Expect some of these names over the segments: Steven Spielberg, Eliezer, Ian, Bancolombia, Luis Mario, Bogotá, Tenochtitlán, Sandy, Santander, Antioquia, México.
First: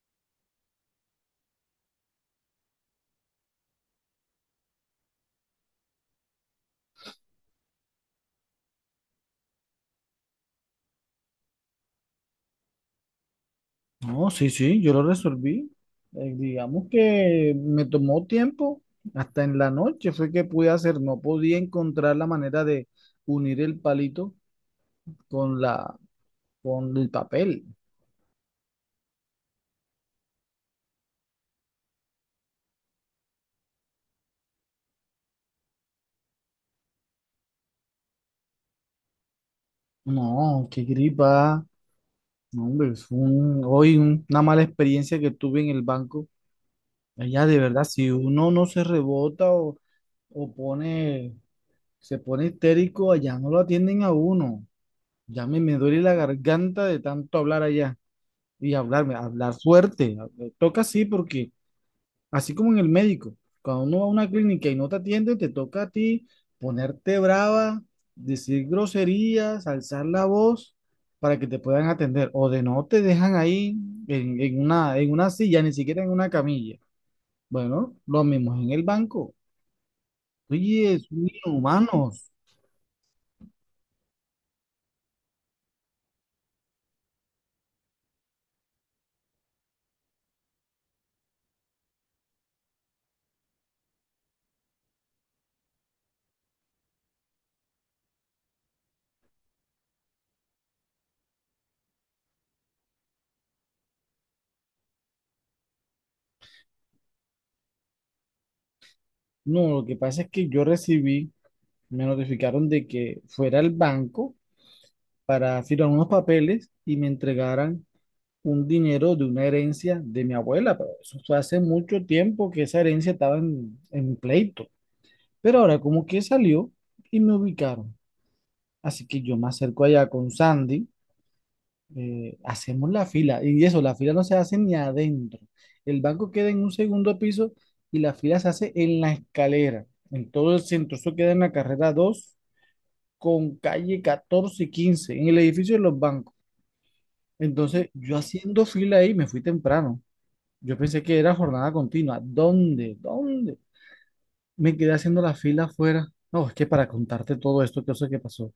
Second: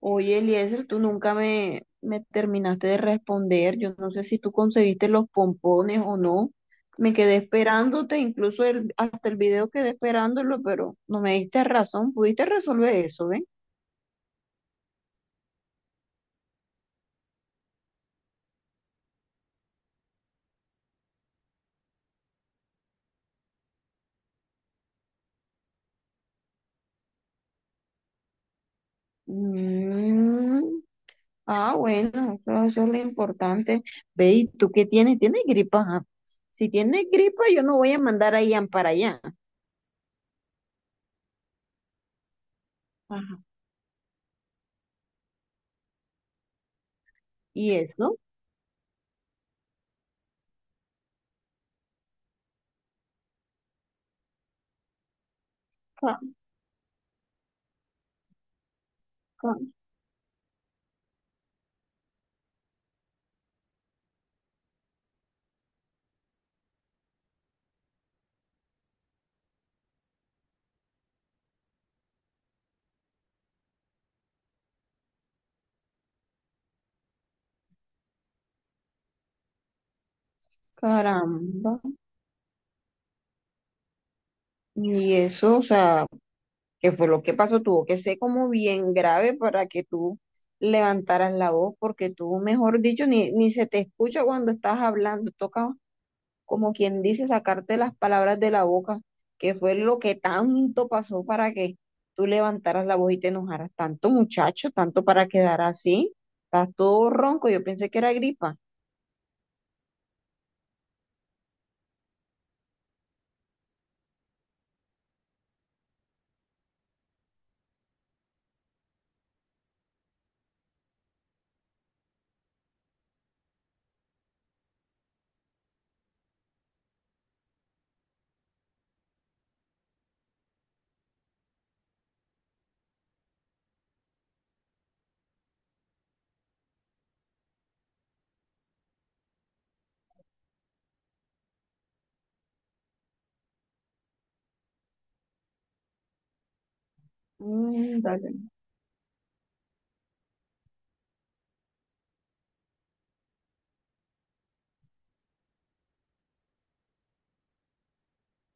Oye, Eliezer, tú nunca me terminaste de responder. Yo no sé si tú conseguiste los pompones o no. Me quedé esperándote, incluso hasta el video quedé esperándolo, pero no me diste razón. Pudiste resolver eso, ¿ve? No, sí, sí, yo lo resolví. Digamos que me tomó tiempo, hasta en la noche fue que pude hacer, no podía encontrar la manera de unir el palito con la, con el papel. Mm, ah, bueno, eso es lo importante. Ve, ¿y tú qué tienes? ¿Tienes gripa? Ajá. Si tienes gripa, yo no voy a mandar a Ian para allá. No, qué gripa. No, hombre, fue Ajá. un- hoy un- una mala experiencia que tuve en el banco. Allá de ¿Y verdad, si eso? uno no se rebota o, o pone, se pone histérico, allá no lo atienden a uno. Me duele la Ca- garganta de tanto hablar allá y hablar ca- fuerte. Toca así porque, así como en el médico, cuando uno va a una clínica y no te atienden, te toca a ti ponerte brava, decir groserías, alzar la voz para que te puedan atender. O de no te dejan ahí en una en una, silla, ni siquiera en una camilla. Bueno, lo mismo es en el banco. Oye, son Caramba. humanos. Y eso, o sea, que fue lo que pasó, tuvo que ser como bien grave para que tú levantaras la voz, porque tú, mejor dicho, ni se te escucha cuando estás hablando, toca como quien dice sacarte las palabras de la boca, que fue lo que tanto pasó para que tú levantaras la voz y te enojaras, tanto muchacho, tanto para quedar así, estás todo ronco, yo pensé que era gripa. No, lo que pasa es que me notificaron de que fuera al banco para firmar unos papeles y me entregaran un dinero de una herencia de mi abuela, pero eso fue hace mucho tiempo que esa herencia estaba en pleito. Pero ahora como que salió y me ubicaron. Así que yo me acerco allá con Sandy, hacemos la fila, y eso, la fila no se hace ni adentro. El banco queda en un segundo piso y la fila se hace en la escalera, en todo el centro. Eso queda en la carrera 2 con calle 14 y 15 en el edificio de los bancos. Entonces, Mm, yo dale. haciendo fila ahí, me fui temprano. Yo pensé que era jornada continua. ¿Dónde? ¿Dónde? Me quedé haciendo la fila afuera. No, es que para contarte todo esto, qué cosa que pasó.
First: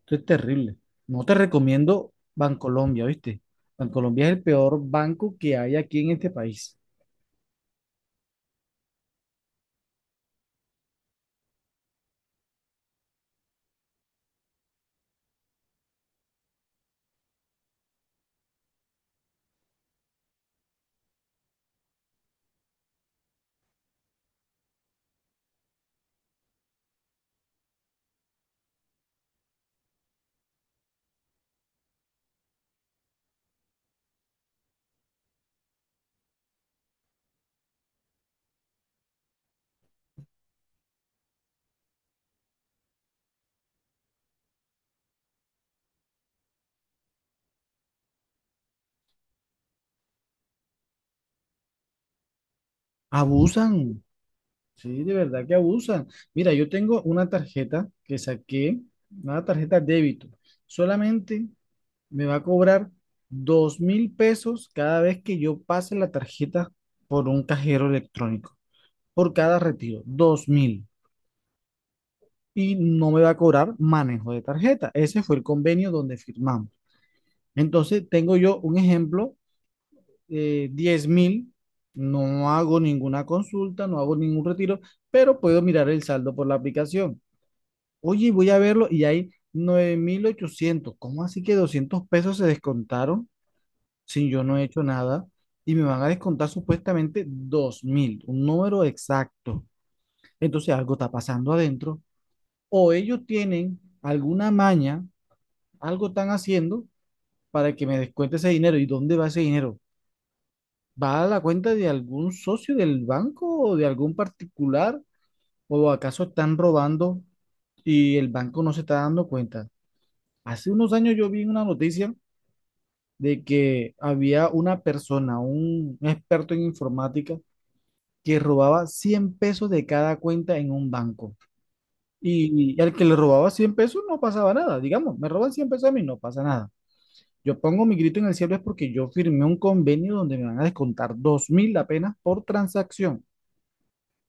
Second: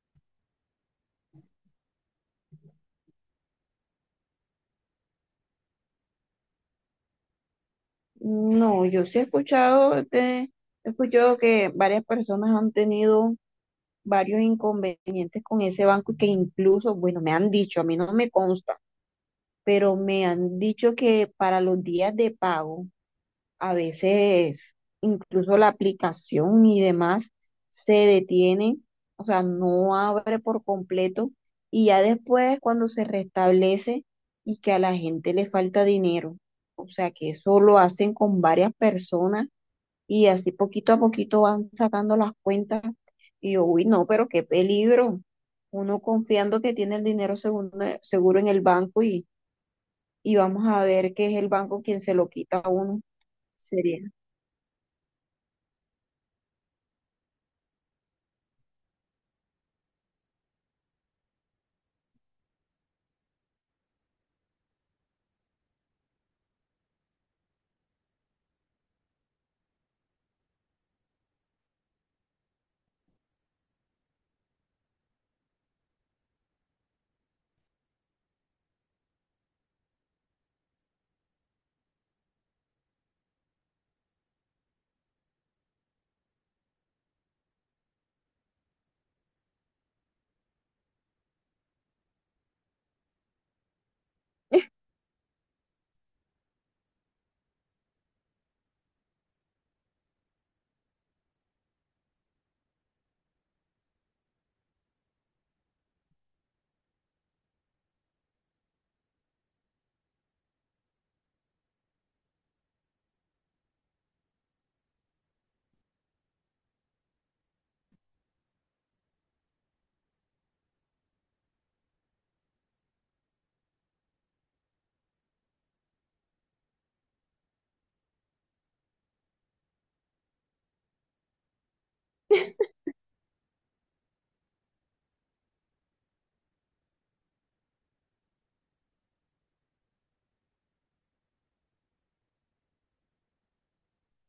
Esto es terrible. No te recomiendo Bancolombia, ¿viste? Bancolombia es el peor banco que hay aquí en este país. No, yo sí he escuchado, he escuchado que varias personas han tenido varios inconvenientes con ese banco y que incluso, bueno, me han dicho, a mí no me consta, pero me han dicho que para los días de pago, a veces incluso la aplicación y demás se detiene, o sea, no abre por completo y ya después cuando se restablece y que a la gente le falta dinero, o sea, que eso lo hacen con varias personas y así poquito a poquito van sacando las cuentas. Y yo, uy, no, pero qué peligro. Uno confiando que tiene el dinero seguro, seguro en el banco y vamos a ver que es el banco quien se lo quita a uno. Sería, Abusan. Sí, de verdad que abusan. Mira, yo tengo una tarjeta que saqué, una tarjeta débito. Solamente me va a cobrar 2.000 pesos cada vez que yo pase la tarjeta por un cajero electrónico. Por cada retiro, 2.000. Y no me va a cobrar manejo de tarjeta. Ese fue el convenio donde firmamos. Entonces, tengo yo un ejemplo, 10.000. No hago ninguna consulta, no hago ningún retiro, pero puedo mirar el saldo por la aplicación. Oye, voy a verlo y hay 9.800. ¿Cómo así que 200 pesos se descontaron si yo no he hecho nada? Y me van a descontar supuestamente 2.000, un número exacto. Entonces algo está pasando adentro, o ellos tienen alguna maña, algo están haciendo para que me descuente ese dinero. ¿Y dónde va ese dinero? ¿Va a la cuenta de algún socio del banco o de algún particular? ¿O acaso están robando y el banco no se está dando cuenta? Hace unos años yo vi una noticia de que había una persona, un experto en informática, que robaba 100 pesos de cada cuenta en un banco. Y al que le robaba 100 pesos no pasaba nada. Digamos, me roban 100 pesos a mí, no pasa nada. Yo pongo mi grito en el cielo es porque yo firmé un convenio donde me van a descontar 2.000 apenas por transacción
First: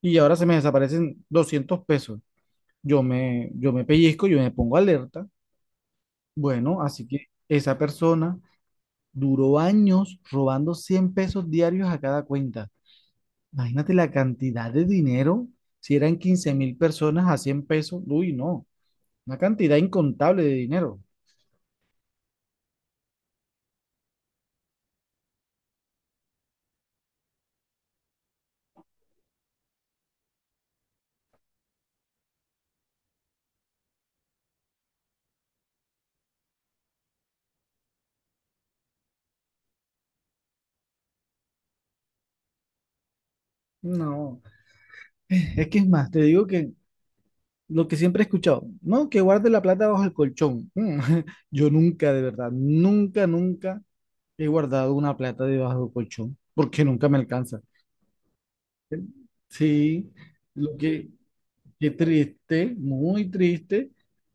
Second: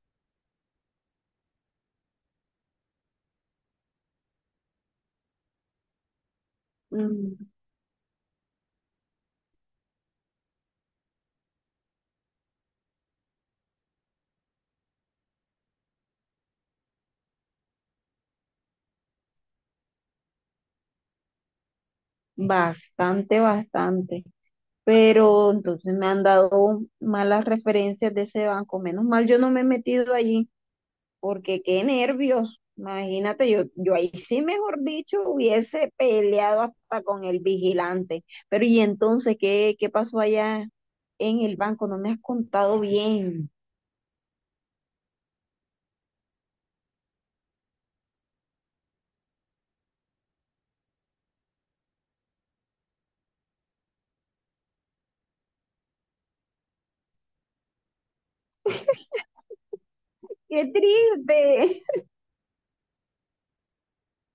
y ahora se me desaparecen 200 pesos. Yo me pellizco, yo me pongo alerta. Bueno, así que mm, esa persona duró años robando 100 pesos diarios a cada cuenta. Imagínate la cantidad de dinero. Si eran 15.000 personas a 100 pesos, uy, no, una cantidad incontable de dinero. bastante, bastante. Pero entonces me han dado malas referencias de ese banco. Menos mal yo no me he metido allí porque qué nervios. Imagínate, yo ahí sí, mejor dicho, hubiese peleado hasta con el vigilante. Pero ¿y entonces qué pasó allá en el banco? No me has contado bien. No, es que es más, te digo que lo que siempre he escuchado, no, que guarde la plata bajo el colchón. Yo nunca, de verdad, nunca, nunca he guardado una plata debajo del colchón, porque nunca me alcanza. Sí, ¡Qué lo que, triste! qué triste, muy triste.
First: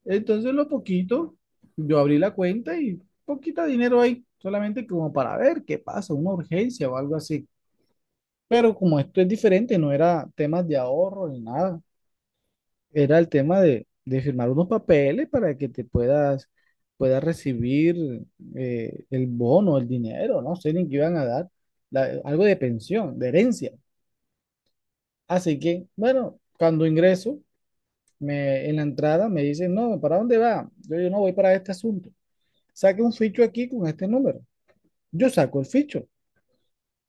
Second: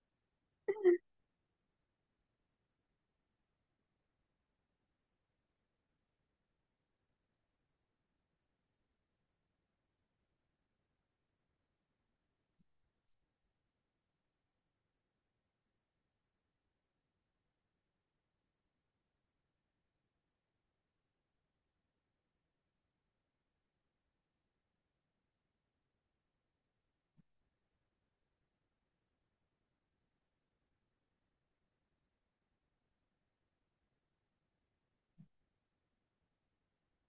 Entonces, lo poquito, yo abrí la cuenta y poquito dinero ahí, solamente como para ver qué pasa, una urgencia o algo así. Pero como esto es diferente, no era temas de ahorro ni nada. Era el tema de firmar unos papeles para que puedas recibir el bono, el dinero, no sé ni qué iban a dar, algo de pensión, de herencia. Así que, bueno, cuando ingreso, en la entrada me dicen, no, ¿para dónde va? Yo no voy para este asunto. Saque un ficho aquí con este número. Yo saco el ficho.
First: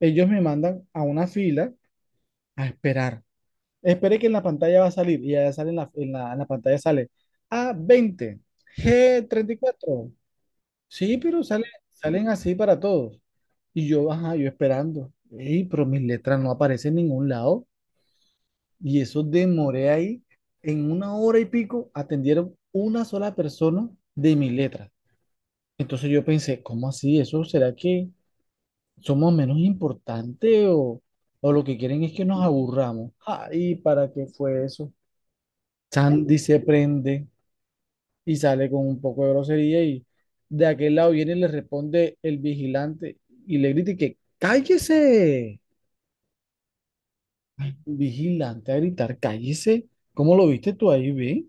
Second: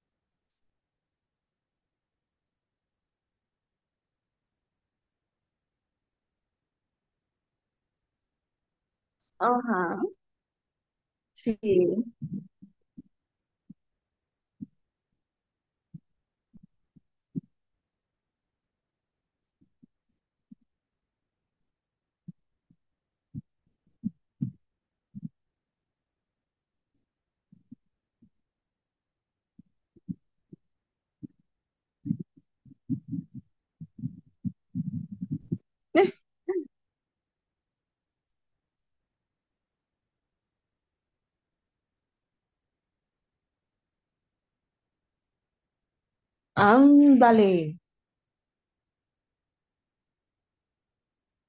Ellos me mandan a una fila a esperar. Esperé que en la pantalla va a salir y ya sale en la pantalla sale a veinte g treinta y Ajá, cuatro Sí, pero sí. sale, salen así para todos. Y yo, ajá, yo esperando. Ey, pero mis letras no aparecen en ningún lado. Y eso demoré ahí. En una hora y pico atendieron una sola persona de mis letras. Entonces yo pensé, ¿cómo así? ¿Eso será que somos menos importantes o lo que quieren es que nos aburramos? Ay, ¿para qué fue eso? Sandy se prende y sale con un poco de grosería y de aquel lado viene y le responde el vigilante y le grita y que cállese. Ándale, Ay, un vigilante a gritar, cállese. ¿Cómo lo viste tú ahí, ve?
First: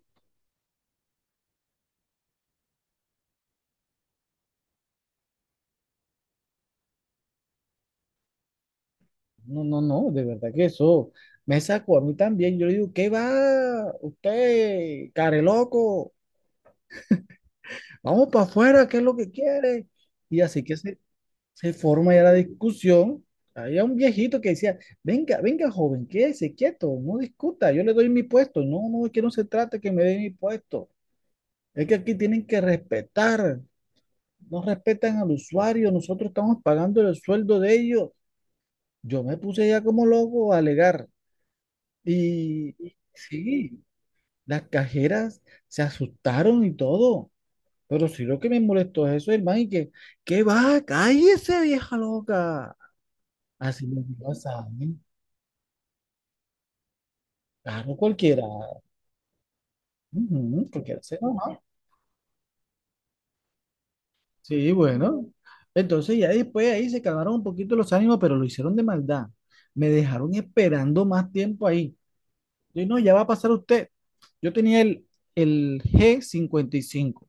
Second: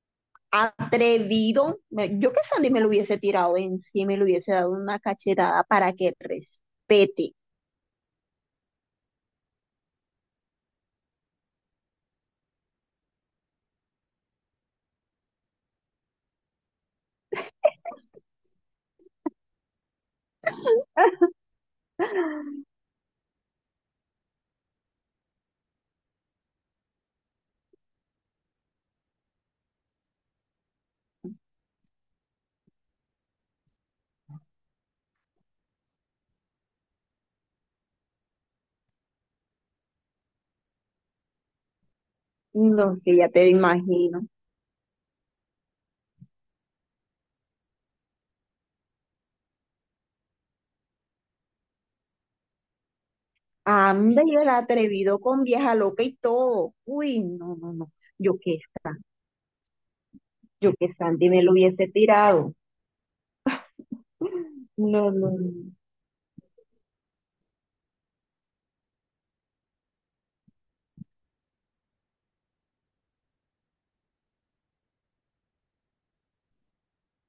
atrevido. Me- Yo que Sandy me lo hubiese tirado encima y le hubiese dado una cachetada para que respete. No, no, no, de verdad que eso me sacó a mí también. Yo le digo, ¿qué va? Usted, care loco, vamos para afuera, ¿qué es lo que quiere? Y así que se forma ya la discusión. Había un viejito que decía, venga, venga joven, quédese quieto, no discuta, yo le doy mi puesto. No, no, es que no se trata que me dé mi puesto. Es que aquí tienen que respetar, no respetan al usuario, nosotros estamos pagando el sueldo de ellos. Yo me puse ya como loco a alegar. Y No, que ya te sí, imagino. las cajeras se asustaron y todo. Pero sí lo que me molestó es eso, hermano, ¿qué va? Cállese, vieja loca. Así lo Anda y el pasa, atrevido con vieja loca y todo. Uy, no, no, no. claro, Yo cualquiera. que, Ujú, yo que cualquiera. Sandy me lo Ajá. hubiese tirado. Sí, No, no, bueno. no. Entonces ya después ahí se calmaron un poquito los ánimos, pero lo hicieron de maldad. Me dejaron esperando más tiempo ahí. Yo no, ya va a pasar usted. Yo tenía el G55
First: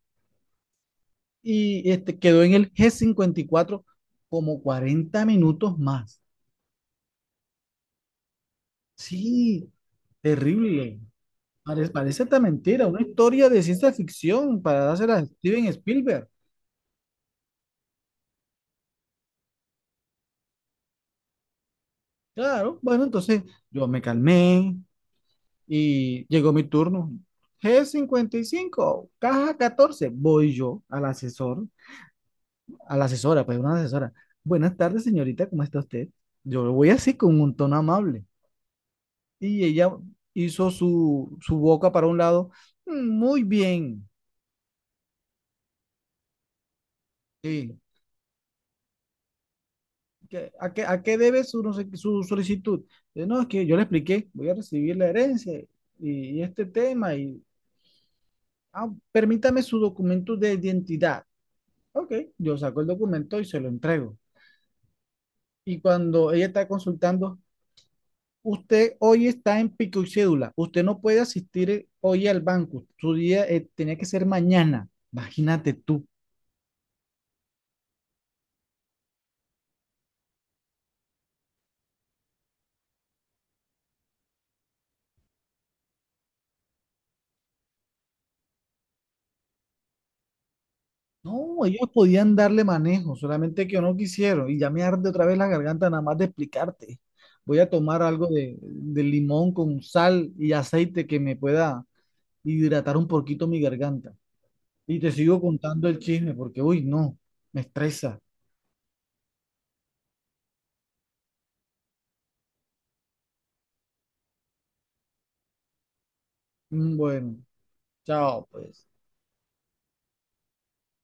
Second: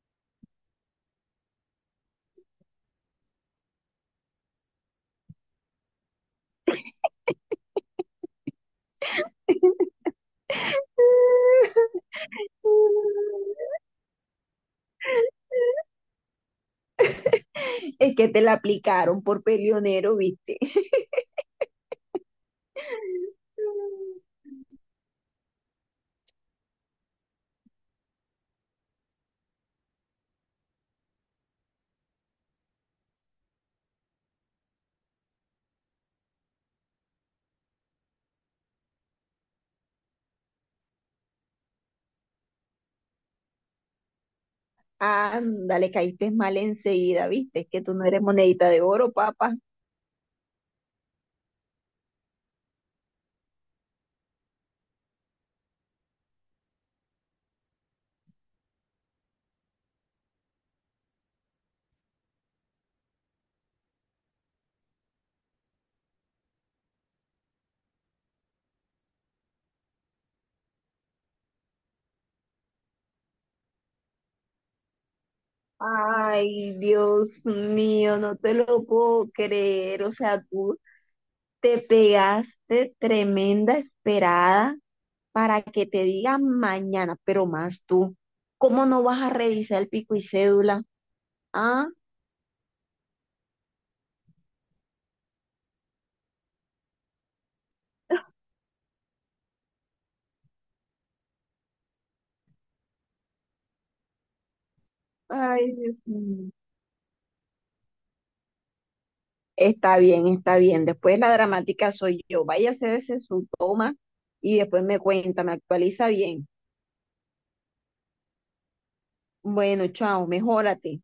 y este quedó en el G54 como 40 minutos más. Sí, terrible. Parece, parece esta mentira, una historia de ciencia ficción para dársela a Steven Spielberg. Es que te la aplicaron por peleonero, ¿viste? Claro, bueno, entonces yo me calmé y llegó mi turno. G55, caja 14, voy yo al asesor, a la asesora, pues una asesora. Buenas tardes, señorita, ¿cómo está usted? Yo lo voy así con un tono amable. Y ella hizo su boca para un lado. "Mm, muy bien. Anda, le caíste mal enseguida, ¿viste? Es Sí. que tú no eres monedita de oro, papá. ¿A a qué debe su, no sé qué, su solicitud? Yo, no, es que yo le expliqué, voy a recibir la herencia y, y este tema Ah, permítame su documento de identidad. Ok, yo saco el documento y se lo entrego. Y cuando ella está consultando, usted hoy está en pico y cédula, usted no puede asistir hoy al banco, su día tenía que ser mañana. Imagínate tú. Ay, Dios mío, no te lo puedo creer. O sea, tú te pegaste tremenda esperada para que te digan mañana, pero más tú, ¿cómo no vas a revisar el pico y cédula? No, Ah, ellos podían darle manejo, solamente que no quisieron. Y ya me arde otra vez la garganta nada más de explicarte. Voy a tomar algo de limón con sal y aceite que me pueda hidratar un poquito mi garganta. Y te sigo ay, contando Dios el chisme mío. porque, uy, no, me estresa. Está bien, está bien. Después la dramática soy yo. Vaya a hacerse su toma y después me cuenta, me actualiza bien. Bueno, chao, pues. Bueno, chao, mejórate.